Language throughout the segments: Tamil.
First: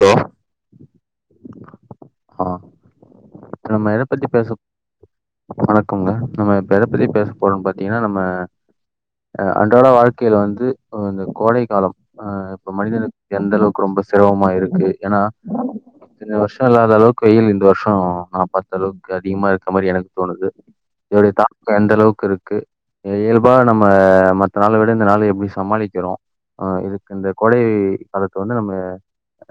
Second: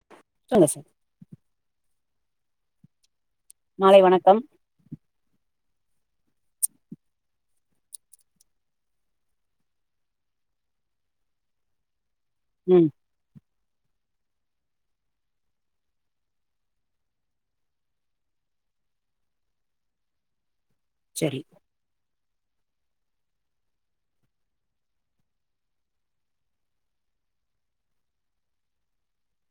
தோ சொலுங்க சார் ஆ நம்ம மாலை எத பத்தி வணக்கம் பேசப் வணக்கம்ங்க நம்ம இப்ப எத பத்தி பேச போறோம்னு பாத்தீங்கன்னா நம்ம அ அன்றாட வாழ்க்கையில வந்து இந்த கோடை காலம் அ இப்ப ம் மனிதனு எந்த அளவுக்கு ரொம்ப சிரமமா இருக்கு ஏன்னா இத்தனை வருஷொ இல்லாத அளவுக்கு வெயில் இந்த வருஷொ நா பாத்த அளவுக்கு அதிகமா இருக்க மாரி எனக்கு தோணுது இதோடைய சரி தாக்கம் எந்த அளவுக்கு இருக்கு இயல்பா நம்ம மத்த நாள விட இந்த நாள எப்டி சமாளிக்கிறோ ஆ இதுக்கு இந்த கோடை காலத்து வந்து நம்ம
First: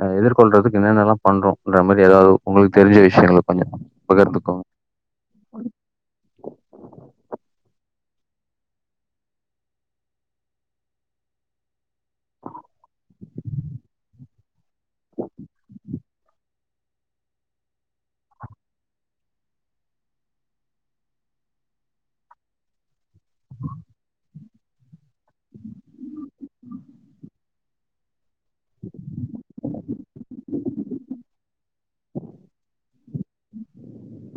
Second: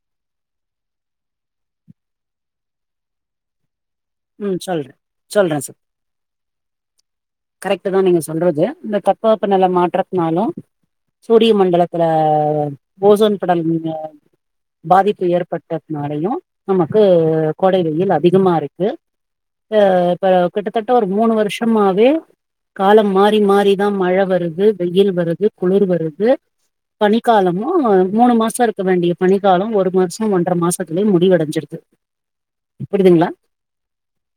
அ எதிர்கொள்றதுக்குனென்னல்லாம் பண்றோம்ன்ற மாரி ஏதாவ்து உங்களுக்கு தெரிஞ்ச விஷயங்கள் கொஞ்ச ம் சொல்ற சொல்ற சார் கரெக்ட் தான் நீங்க சொல்றது இந்த தப்ப வெப்ப நெல மாற்றத்துனாலு சூரிய மண்டலத்துல ஓசோன் படலங்க பாதிப்பு ஏற்பட்டதுனாலயு நமக்கு கோடை வெயில் அதிகமாருக்கு அ இப்ப கிட்டத்தட்ட ஒரு மூணு வருஷமாவே காலம் மாறி மாறிதா மழ வருது வெயில் வருது குளிர் வருது பனிக்காலமு மூணு மாச இருக் க்கவேண்டிய பனிக்காலம் ஒரு மாசொ ஒன்ற மாசத்திலயே முடிவடைஞ்சிடுது புரிதுங்ளா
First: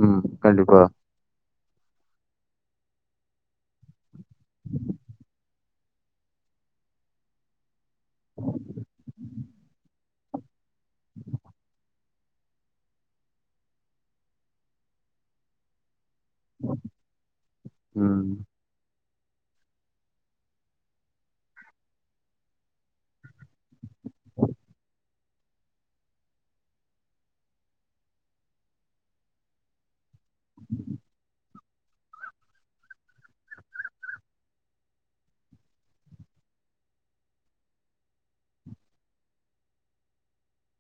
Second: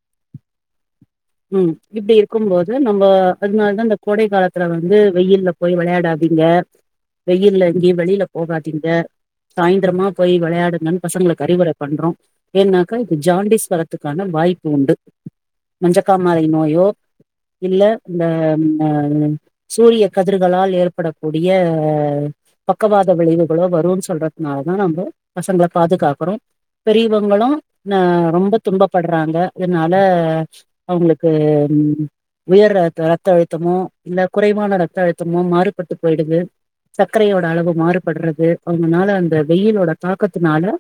ம் கண்டிப்பா ம் இப்டி இருக்கும் போது நம்ம அதனாலதான் இந்த கோடை காலத்துல வந்து வெயில்ல போய் வெளையாடாதீங்க [unintelligible] வெயில்ல எங்கயு வெளில போகாதிங்க சாயந்திரமா போய் வெளையாடுங்கன்னு பசங்களுக்கு அறிவுரை பண்றோ ஏன்னாக்கா இது ஜாண்டிஸ் வரத்துக்கான வாய்ப்பு உண்டு மஞ்சக்காமலை நோயோ இல்ல இந்த ம். சூரிய கதிர்களால் ஏற்படக்கூடிய பக்கவாத விளைவுகளோ வருன்னு சொல்றதுனாலதா நம்ப பசங்கள பாதுகாக்குறோ பெரியவங்களு அ ரொம்ப தும்ப பட்றாங்க இதனால அவுங்களுக்கு உயர் ர ரத்த அழுத்தமோ இல்ல குறைவான ரத்த அழுத்தமோ மாறுபட்டு போயிடுது சர்க்கரையோட அளவு மாறுபட்றது அதனால அந்த வெயிலோட தாக்கத்துனால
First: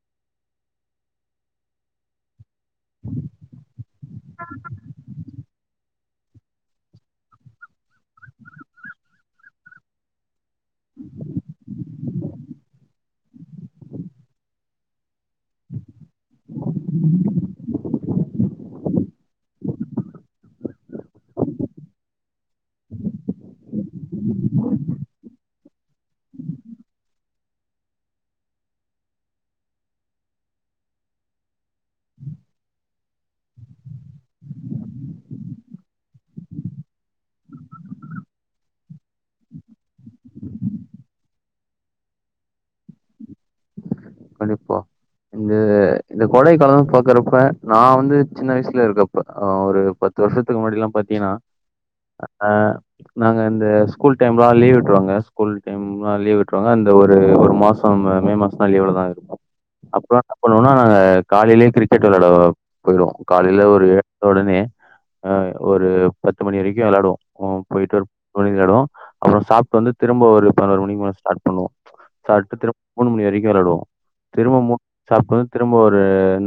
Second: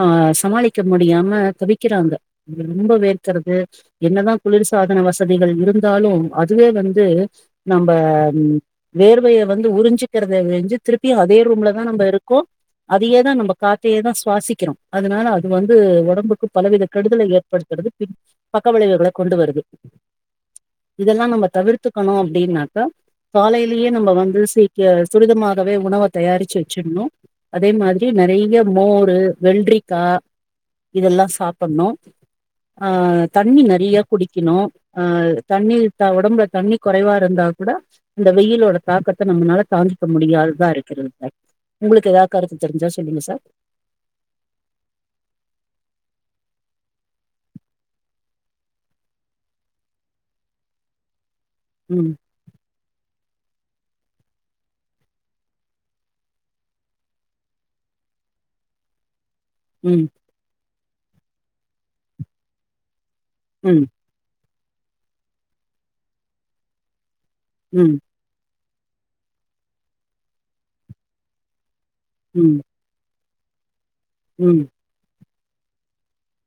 ஆ சமாளிக்க முடியாம தவிக்கிறாங்க ரொம்ப வேர்கிறது என்னதா குளிர்சாதன வசதிகள் இருந் தாலும் அதுவே வந்து நம்ம வேர்வையை வந்து உறிஞ்சு கிருதுலிஞ்சு திருப்பியு அதே ரூம்ல தா நம்ப இருக்கோ அதயே தா நம்ம காத்தே தா சுவாசிக்கிறோ அதனால அது வந்து ஒடம்புக்கு பலவிதத் கெடுதலை ஏற்படுத்துறது பின் பக்க விளைவுகள கொண்டு வ ருது இதெல்லா நம்ம தவிர்த்துக்கணு அப்டின்னாக்கா காலைலியே நம்ம வந்து சீக்க துரிதமாகவே உணவ தயாரிச்சி வெச்சிணு அதே மாத்ரி நெறைய மோரு வெள்ரிக்கா இதெல்லா சாப் பட்ணு ஆ தண்ணி நெறையா குடிக்குணு ஆ தண்ணி த ஒடம்புல தண்ணி குறைவா இருந்தா கூட இந்த வெயிலோட தாக்கத்த நம்மனால தாங்கிக்க முடியாததா இருக்கிறது [unintelligible] உங்களுக்கு எதாத் கருத்து தெரிஞ்ச சொல்லுங்க சார் கண்டிப்பா இந்த இந்த கோடை காலோ பாக்குறப்ப நா வந்து சின்ன வயசுல இருக்கப்ப அ ஒரு பத்து வருஷத்துக்கு முன்னாடிலா பாத்தீங்கன்னா ம் ஆ நாங்க இந்த ஸ்கூல் டைம்லா லீவ் விட்டுருவாங்க ஸ்கூல் டைம்லா லீவ் விட்டுருவாங்க அந்த ஒரு ஒரு மா சோ மே மாஸ்ந்தா லீவ்ல தா ம் அப்பற என்ன பண்ணுவோனா நாங்க காலைலே கிரிக்கெட் வெளையாட போயிடுவோ காலைல ம் ஒரு உடனே அ ஒரு பத்து மணி வரைக்கு விளாடுவோ அ ம் போயிட்டு மணி ஆயிடு அப்பறோ சாப்ட்டு வந்து திரும்ப ஒரு பதினோரு மணிக்குமேல ஸ்டார்ட் பண்ணுவோ ம் சாப்ட்டு மூணு மணி வரைக்கு வெளையாடுவோ திரும்ப ம் மூண் சாப்ட்டு வந்து திரும்ப ஒரு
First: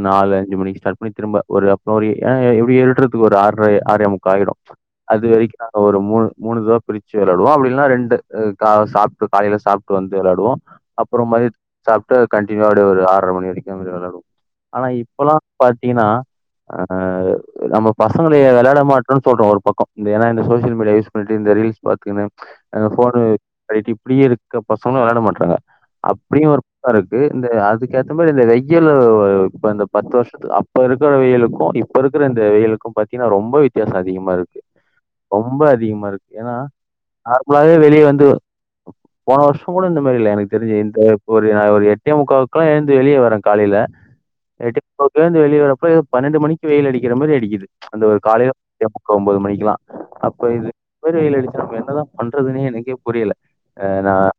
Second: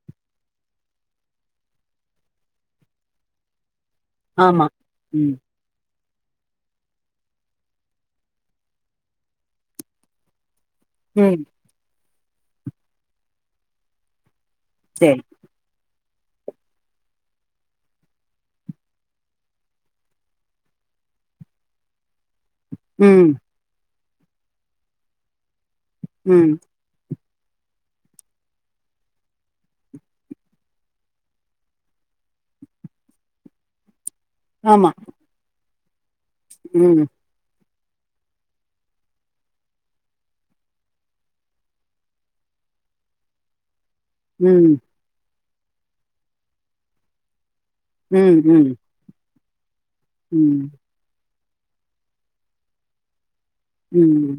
நாலு அஞ்சு மணிக்கு ஸ்டார்ட் பண்ணி திரும்ப ஒரு அப்றோ ஒரு ஏ எப்டி எழ் ஒரு ஆற்ர ஆரேமுக்கா ஆயிடு ஆமா அது ம் வரைக்கு ஒரு மூணு மூணு இதுவா பிரிச்சு வெளையாடுவோ அப்டின்னா ரெண்டு கா சாப்ட்டு காலைல சாப்ட்டு வந்து வெளையாடுவோ அப்றோ ம் மதியத் துக் கண்டியூனிவா அப்டி ஒரு ஆறர மணி வரைக்கு அப்டி வெளையாடுவோ ஆனா சரி இப்பல்லா பாத்தீங்கன்னா ஆ நம்ம பசங்கள ஏ வெளையாட மாட்டோன் சொல்றோ ஒரு பக்கோ ஏனா இந்த சோசியல் மீடியா யூஸ் பண்ணிட்டு இந்த ரீல்ஸ் பாத்தீங்கன்னா அந்த ஃபோனு ம் [unintelligible] இப்டியே இருக்க பசங்களு வெளையாட மாட்றாங்க அப்டியு ம் ஒரு இருக்கு இந்த அதுக்கு ஏத்த மாரி இந்த வெய்யில் இப்ப இந்த பத்து வருஷத்துக்கு அப்ப இருக்கிற வெயிலுக்கு இப் ப இருக்கிற இந்த வெயிலுக்கு பாத்தீங்கன்னா ரொம்ப வித்தியாசோ அதிகமா இருக்கு ஆமா ரொம்ப அதிகமா இருக்கு ஏனா ம் நார்மலாவே வெளிய வந்து போன வர்ஷோங்கூட இந்த மாரி இல்ல எனக்கு தெரிஞ்சி இந்த இப்போ நா ஒரு எட்டே முக்காவுக்கல்லா எழுந்து வெளியே வரே காலைல ம் எட் மு எழுந்து வெளில வரறப்ப பன்னெண்டு மணிக்கு வெயில் அடிக்கற மாரி அடிக்குது அந்த ஒரு ம் காலைல ம் எட்டே முக்கா ஒம்போது மணிக்குலா அப்ப ம் இது [inaudible] வெய்யில் அடிச்ச நம்ம என்னதா பண்றதுன்னே எனக்கே புரியல அ நா ம்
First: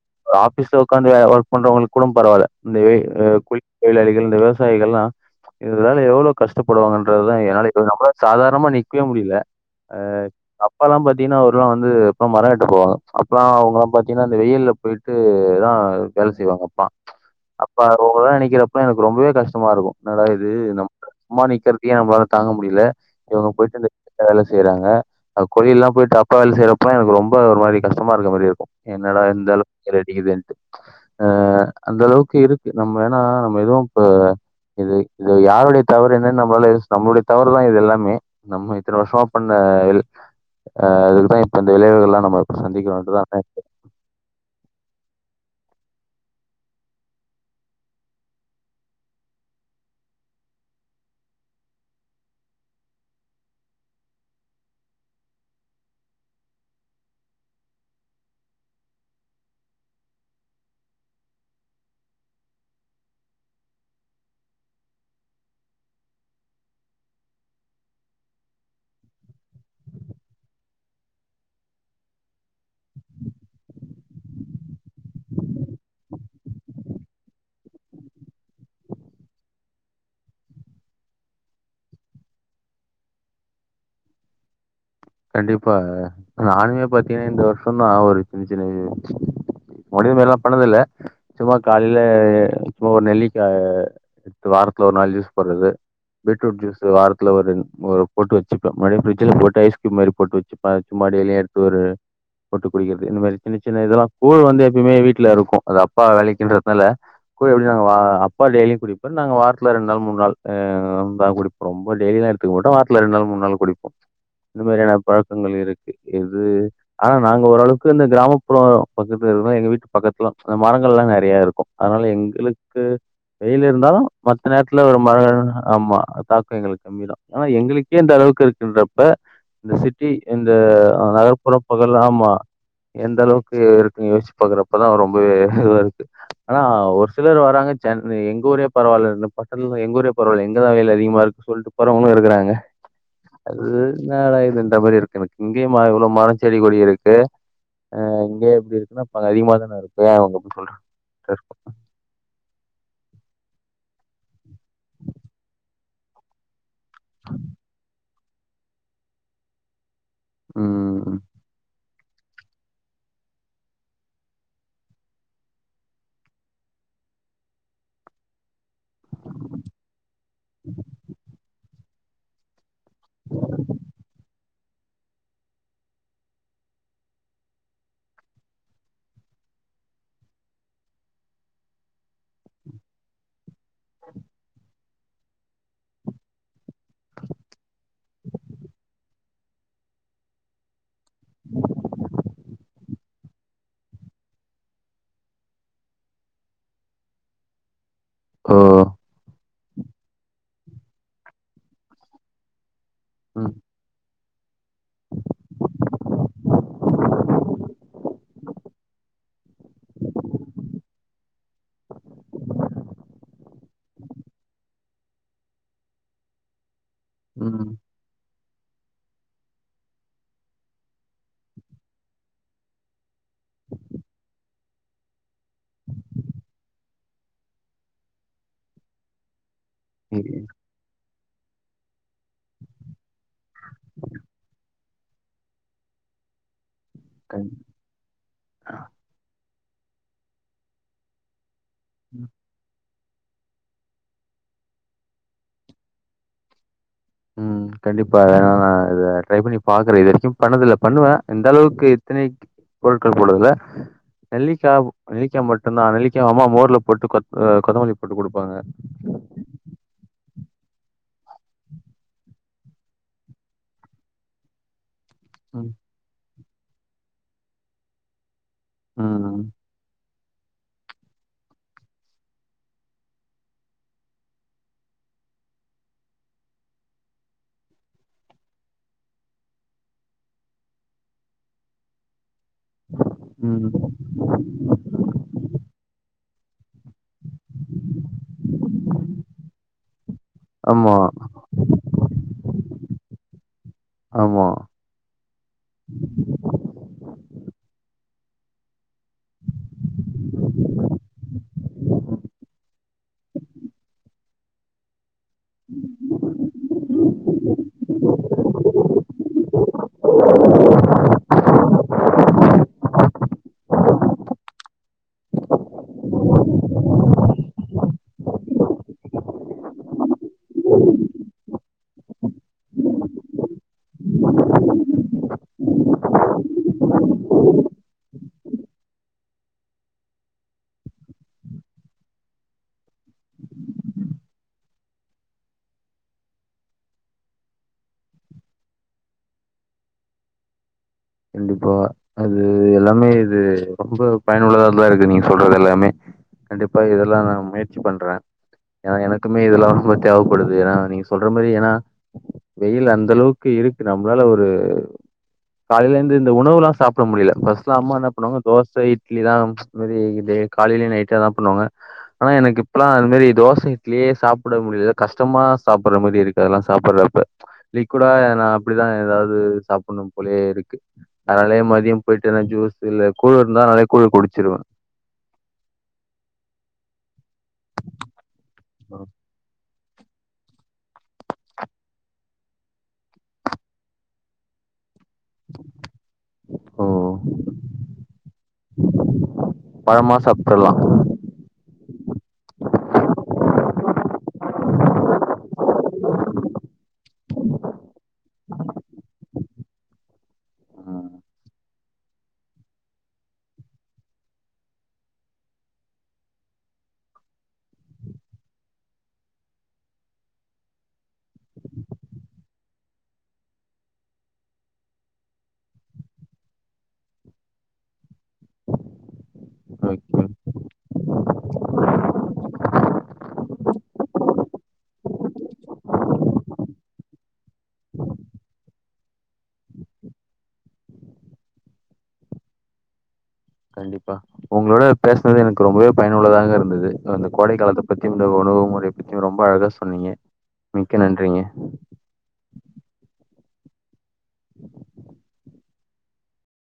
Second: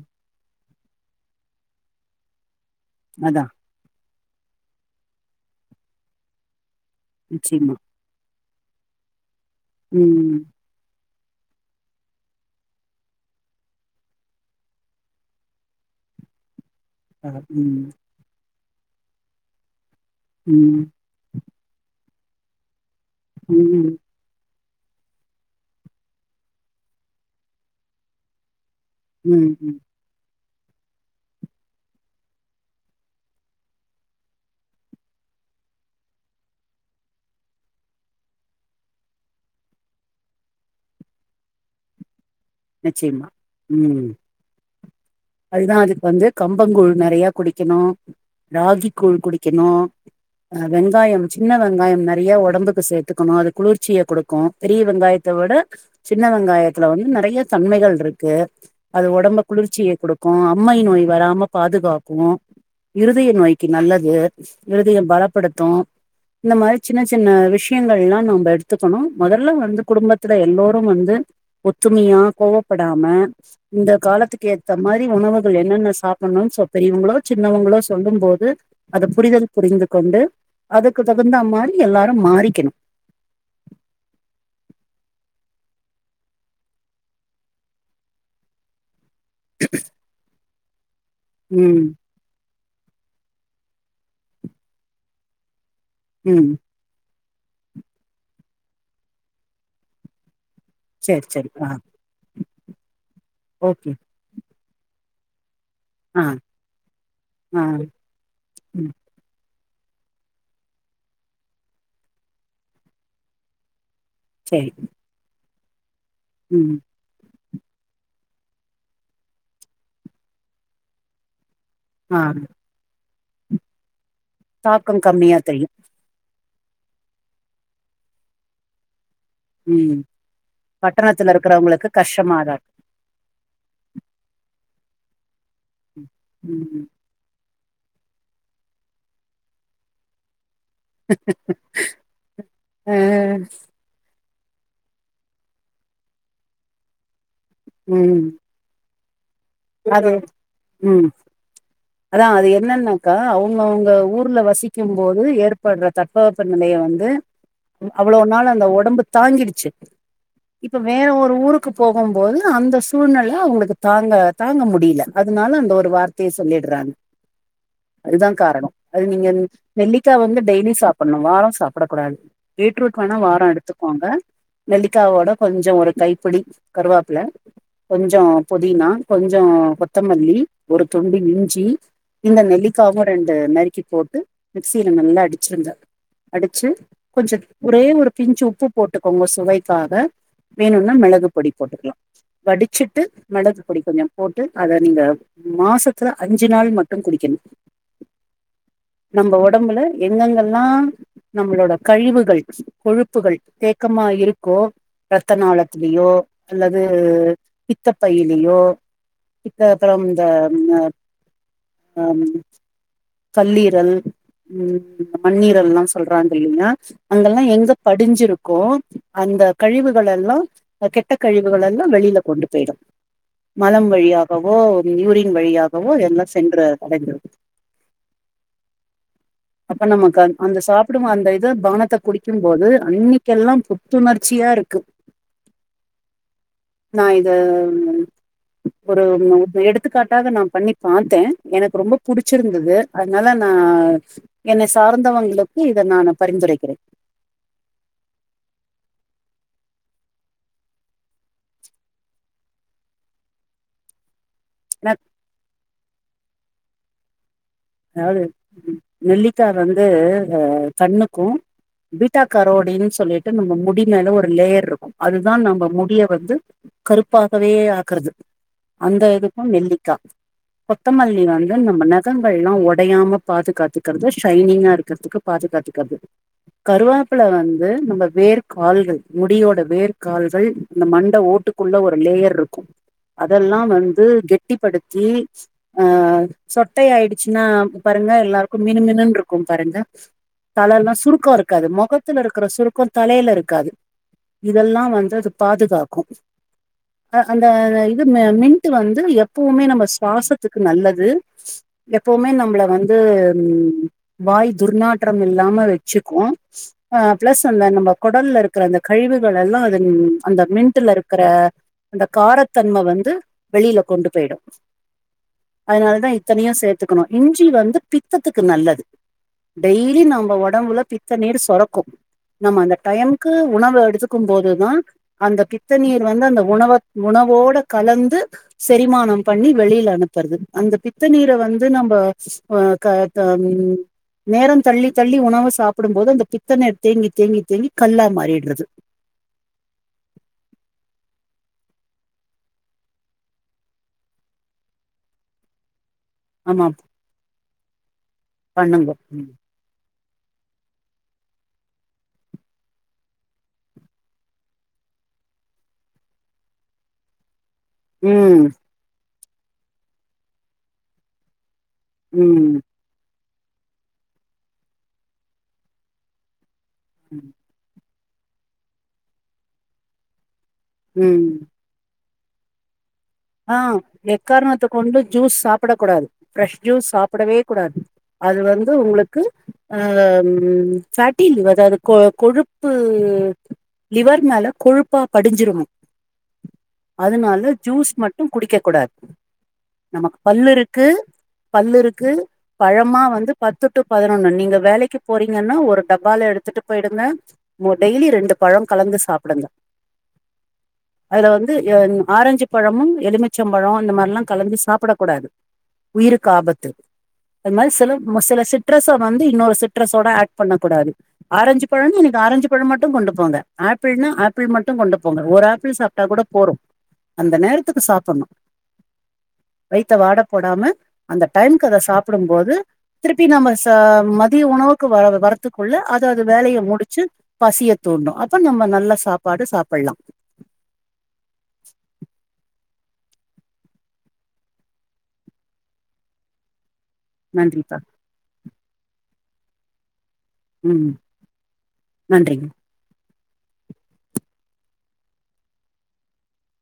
ஆபிஸ்ல உக்காந்து ஒர்க் பண்றவங்களுக்கூட பரவால்ல இந்த வெ அ அதா கூ லி தொழிலாளிகள் இந்த விவசாயிகள்லா இதனால எவ்ளோ கஷ்டப்படுவாங்கன்றதா என்னால நிச்சயமா [inaudible] சாதாரணமா நிக்கவே முடியல அ ம் அப்பாலா பாத்தீங்கன்னா அவரலா வந்து மர வெட்ட போவாங்க அப்பெல்லா அவங்கல்லா பாத்தீங்கன்னா அ வெயில்ல போயிட் ட்டுதா வேல செய்வாங்க அப்பா ஆ ம் அப்பாலா நிக்கிறப்பல எனக்கு ரொம்பவே கஷ்டமாருக்கு என்னடாயிது ம் நம் சும்மா நிக்கிறதக்கே நம்மளால தாங்க முடியல இவங்க ம் போயிட்டுயிந்த ம் வேல செய்றாங்க அ கொரியெல்லா போயிட்டு அப்பா வேல செய்றப்ப எனக்கு ரொம்ப ஒரு மாரி கஷ்டமாருக்க மாரிருக்கு என்னடா ம் இந்தளவுக்கு ரெடிக்குதுண்ட்டு ஆ அந்தளவுக்கு இருக்கு நம்ம ஏன்னா நம்ம எதுவு இப்ப இது இது யாருடைய தவறு என்னனு நம்மளால நம்மளுடைய தவறு தா இது எல்லாமே நம்ம இத்தன வருஷமா பண்ண இது அ இதுக்குதா இப்ப இந்த விளைவுகல்லா நம்ப நிச்சயமா ம் அதுதா அதுக்கு வந்து கம்பங்கூழ் நெறைய குடிக்கணு ராகி கூழ் குடிக்கணு வெங்காயம் சின்ன வெங்காயம் நெறைய உடம்புக்கு சேத்துக்கணு அது குளிர்ச்சிய குடுக் கு பெரிய வெங்காயத்தை விட சின்ன வெங்காயத்துல வந்து நெறைய தன்மைகள்ருக்கு அது ஒடம்பு குளிர்ச்சியை குடுக்க அம்மை நோய் வராம பாதுகாக்கு இருதய நோய்க்கு நல்லது இருதயம் பலப்படுத்து இந்த மாரி சின்ன சின்ன விஷயங்கள்லா நம்ம எடுத்துக்கணு மொதல்ல வந்து குடும்பத்துல எல்லோரு வந்து ஒத்துமையா கோவப்படாம இந்த காலத்துக்கு ஏத்த மாரி உணவுகள் என்னென்ன சாப்பணு பெரியவங்களோ சின்னவங்களோ சொல்லும் போது அத புரிதல் புரிந்து கொண்டு அதுக்கு தகுந்தா மாரி எல்லாரு மாறிக்கணு கண்டிப்பா நானுமே பத்தீங்கனா இந்தவருஷந்தா ஒரு [unintelligible] முடிவுமரில்லா பண்ணதில்ல சும்மா ம் காலையிலே அ இப்பொ ஒரு நெல்லிக்கா வாரத்துல ஒரு நாள் ஜூஸ் போட்றது ம் பீட்ரூட் ஜூஸ் வாரத்துல ஒரு போட்டு வச்சுப்ப மறுபடி பிரிட்ஜ்ல போட்டு ஐஸ்க்யூப்ஸ் மாரி போட்டு வச்சிப்பே ஆ சும்மா சேரி டெய்லியு சேரி எடுத்து ஆ ஒரு போட்டு குடிக்கிறது இந்த மாரி சின்ன சின்ன ஓகே இதெல்லா கூழ் வந்து எப்பயுமே வீட்டு்லருக்கு அது அப்பா ஆ வெளைக்கின்றதுனால கூழ் எப்டியு ஆ அப்பா டெய்லியு ம் குடிப் நாங்க வாரத்துல ரெண்டு நாள் மூணு நாள் ஏ ந்தா குடிப்போ ரொம்ப டெய்லிலா எடுத்துக்க மாட்டோ வாரத்துல ரெண்டு நாள் மூணு நாள் குடிப்போ இந்த சேரி மாரியான பழக்கங்கள் இருக்கு இது ம் ஆனா நாங்க ஓரளவுக்கு இந்த கிராமப்புற பக்கத்துலருக்கோ எங்க வீட்டு பக்கத்துல அந்த மரங்கள்லா நெறயா இருக்கு அதனால ஆ எங்களுக்கு வெயிலிருந்தாலு மத்த நேரத்துல ஒரு தாக்கம் மழ கம்மியா தெரியு ஆமா எங்களுக்கு கம்மிதா ஆனா எங்களுக்கே இந்த அளவுக்கு இருக்குன்றப்ப இந்த ம் சிட்டி இந்த பட்டணத்துல நகர்ப்புற இருக்கிறவங்களுக்கு பக்கெலாமா கஷ்டமாதா இருக்கு எந்த அளவுக்கு இருக்குன்னு யோசிச்சு பாக்குறப்பதா ரொம்பவே இதுவாருக்கு ஆனா ம் ஒரு சிலர் வராங்க சென் எங்க ஊரே பரவால்ல பட்ட எங்க ஊரே பரவால்ல இங்கதா வெயிலு அதிகமாருக்கு சொல்ட்டு போறவங்களு இருக்கிறாங்க ஆ அது என்னடா இதுன்ற மாரிருக்கு எனக்கு இங்கயுமா இவ்ளவு மர செடி கொடிருக்கு ஆ ம் இங்கே இப்டி இருக்குன்னாப்ப அங்க அதிகமா தானருக்கு அது ஏ அவங்க அப்டி சொல்றாங்க ம் [unintelligible] அதா அது என்னன்னாக்கா அவங்கவுங்க ஊர்ல வசிக்கும் போது ஏற்படுற தட்பவெப்ப நெலய வந்து அவ்வளோவ் நாள் அந்த ஒடம்பு தாங்கிடுச்சு இப்ப வேற ம். ஒரு ஊருக்கு போகும்போது அந்த சூழ்நில அவங்களுக்கு தாங்க தாங்க முடியல அதனால அந்த ஒரு வார்த்தையை சொல்லிட்றாங்க அதுதா காரண அது நீங்க நெல்லிக்கா வந்து டெய்லி சாப்டணு வார சாப்படக்கூடாது பீட்ரூட் வேணா வார எடுத்துக்கோங்க நெல்லிக்காவோட கொஞ்சோ ஒரு கைப்பிடி கருவாப்புல கொஞ்சோ புதினா கொஞ்சோ கொத்தமல்லி ஒரு துண்டு இஞ்சி இந்த நெல்லிக்காவு ரெண்டு நறுக்கி போட்டு மிக்ஸ் யில நல்லா அடிச்சிருங்க அடிச்சு கொஞ்ச ஒரே ஒரு பிஞ்சு உப்பு போட்டுக்கோங்க சுவைக்காக வேணுன்னா மெளகு பொடி போட்டுக்கலா வடிச்சுட்டு மெளகு பொடி கொஞ்சம் போட்டு அத நீங்க மாசத் அஞ்சு நாள் மட்டு குடிக்கணு ஓ! நம்ம உடம்புல எங்கெங்கல்லா நம்மளோட கழிவுகள் கொழுப்புகள் ம், தேக்கமா இருக் இருக்கோ ரத்த நாளத்திலியோ அல்லது பித்தப்பையிலியோ இப்ப அப்பறம் இந்த அ ம் கல்லீரல் ம் மண்ணீரல்லா சொல்றாங்க இல்லையா அங்கெல்லா எங்க ம். படிஞ்சிருக்கோ அந்த கழிவுகள் எல்லா கெட்ட கழிவுகள் எல்லா வெளில கொண்டு போயிடு மலம் வழியாகவோ யூரின் வழியா ஒவோ எல்லா சென்று அடைஞ்சிரு அப்ப நமக்கு அந் அந்த சாப் டுமோ அந்த இத பானத்த குடிக்கும் போது அன்னைக்கெல்லா புத்துணர்ச்சியா இருக்கு [inaudible] நா இத ஒரு எடுத்துக்காட்டாக நா பண்ணி பாத்த எனக்கு ரொம்ப புடிச்சிருந்துது அதனால நா என்ன சார்ந்தவங்களுக்கு இத நா பரிந்துரைக்கிறே ம் கண்டிப்பா த நா இத ட்ரை பண்ணி பாக்குற இது வரைக்கு பண்ணதில்ல பண்ணுவ இந்தளவுக்கு இத்தனை பொருட்கள் போட்டதுல்ல நெல்லிக்கா ஏன்னா நெல்லிக்கா மட்டுந்தா நெல்லிக்காய் அம்மா மோர்ல போட்டு கொத் கொத்தமல்லி போட்டு அதாவது குடுப்பாங்க நெல்லிக்கா வந்து அ கண்ணுக்கு பீட்டா கரோடின் சொல்லிட்டு நம்ம முடி மேல ஒரு லேயர்ருக்கும் அதுதா நம்ப ம். முடிய வந்து கருப்பாகவே ஆக்குறது அந்த ம். இதுக்கும் நெல்லிக்கா கொத்தமல்லி வந்து நம்ம நகோ எல்லா ஒடையாம பாதுகாத்துகற்துற்து ஷைனிங்கா இருக்கிறதுக்கு பாதுகாத்துக்கற்து கருவாப்பல வந்து நம்ம வேர் கால்கள் முடியோட வேர் கால்கள் இந்த மண்டை ஓட்டு குள்ள ஒரு லேயர் இருக்கும் அதெல்லா ம். வந்து கெட்டிப்படுத் தி அ சொட்டை ஆயிடுச்சுன்னா பாருங்க எல்லா மினு மினுன்னு இருக்கும் பாருங்க தலல்லா ஆமா, சுருக்கோ இருக்காது முகத்துல இருக்கற சுருக்கோ தலையில இருக்காது ஆமா. இதெல்லா வந்து அது பாதுகாக்கு அந்த இது மி மின்ட்டு வந்து எப்பவுமே நம்ம சுவாசத்துக்கு நல்லது எப்பவுமே நம்மள வந்து ம் வாய் துர்நா றம் இல்லாம வச்சுக்கு அஹ் பிளஸ் அந்த நம்ம குடல்ல இருக்கற அந்த கழிவுகள் எல்லா அது அந்த மின்டல இருக்கற அந்த காரத்தன்ம வந்து வெளியில கொண்டு போயிடு அதனாலதா இத்தனையு சே க்கணு இஞ்சி வந்து பித்தத்துக்கு நல்லது டெய்லி நாம ஒ ஒடம்புல பித்த நீர் சொரக்கு நம்ம அந்த டைமுக்கு உணவு எடுத்துக்கும் போதுதா அந்த பித்த நீீர் வந்து அந்த உணவ உணவோட கலந்து செரிமானம் பண்ணி வெளியில அனுப்புறது அந்த பித்த நீர வந்து இது நம்ம அ கா த நேரோ தள்ளி தள்ளி உணவ சாப்பிடும் போது அந்த பித்தநீர் தேங்கி தேங்கி தேங்கி கல்லா மாறிடுறது கண்டிப்ப அது எல்லாமே இது ரொம்ப பயனுள்ளதா தா இருக்கு நீங்க சொல்றது எல்லாமே ஆமா கண்டிப்பா இதெல்லா நா முயற்சி பண்றே பண்ணுங்கோ ஏன்னா ம் எனக்குமே இதெல்லா ரொம்ப தேவப்படுது ஏன்னா நீங்க சொல்ற மாரி ஏன்னா வெயில் அந்த அளவுக்கு இருக்கு நம்மளால ஒரு காலிலேந்து இந்த உணவுலா சாப்பிட முடியல ஃபஸ்ட்லா அம்மா என்ன பண்ணுவாங்க தோச இட் இட்லி லா ச் காலையில நைட்ல தா பண்ணுவாங்க ஆனா ம் எனக்கு இப்பல்லா அந்த மாரி தோச இட்லியே சாப்பிட முடியல கஷ்டமா சாப்பிடற மாரி இருக்கு அது எல்லா ம் சாப்படுறப்ப லிக்குடா நா அப்டிதா ஏதாவது சாப்பிடனு போலயே இருக்கு ம் அதனாலே மதியம் போயிட்டு ஜூஸ் இல்ல ஆ இருந்தா நாலே கூழ் எக் குடிச்சிருவே காரணத்த கொண்டு ஜூஸ் சாப் சாப்பிட கூடாது பிரஷ் ஜூஸ் சாப்பிடவே கூடாது அது வந்து உங்களுக்கு ஆ ஃபேட்டி அதாவது கொ கொழுப்பு லிவர் மேல கொழுப்பா படிஞ்சிரு ஓ அதனால ஜூஸ் மட் குடிக்க கூடாது பழமா நமக்கு பல்லு சாப்ட்றலா இருக்கு பல்லு இருக்கு பழமா வந்து பத்து டு பதினொன்னு நீங்க வேலைக்கு போறீங்கன்னா ஒரு டப்பால எடுத்துட்டு போயிருங்க டெய்லி ரெண்டு பழம் கலந்து சாப்பிடுங்க அதுல வந்து ஆரஞ்சு பழமும் எலுமிச்சம்பழம் இந்த மாரிலா கலந்து சாப்பிடக்கூடாது உயிருக்கு ஆபத்து அது மாரி சில சில சிட்ரஸ்ச வந்து இன்னொரு சிட்ரஸ்சோட ஆட் பண்ண கூடாது ஆரஞ்சு பழம் னா இன்னைக்கு ஆரஞ்சு பழம் மட்டு கொண்டு போங்க ஆப்பிள்னா ஆப்பிள் மட்டு கொண்டு போங்க ஒரு ஆப்பிள் சாப் கூட போறு அந்த நேரத்துக்கு சாப்பிடணு வயித்த வாட ஓகே போடாம அந்த டைத்திகு அத சாப்பிடும்போது திருப்பி நம்ம ச மதிய உணவுக்கு வர வரத்துக்குள்ள அதது அது வேலைய முடிச்சு பசிய தூண்டு அப்ப நம்ம நல்லா சாப்பாடு சாப்பிட்லா கண்டிப்பா உங்களோட பேசினது எனக்கு ரொம்பவே பயனுள்ளதாக இருந்தது அந்த கோடை நன்றிப்பா காலத்த பத்தி இந்த உணவு முறை பத்தி ரொம்ப அழகா சொன்னீங்க மிக்க நன்றிங்க நன்றி [inaudible]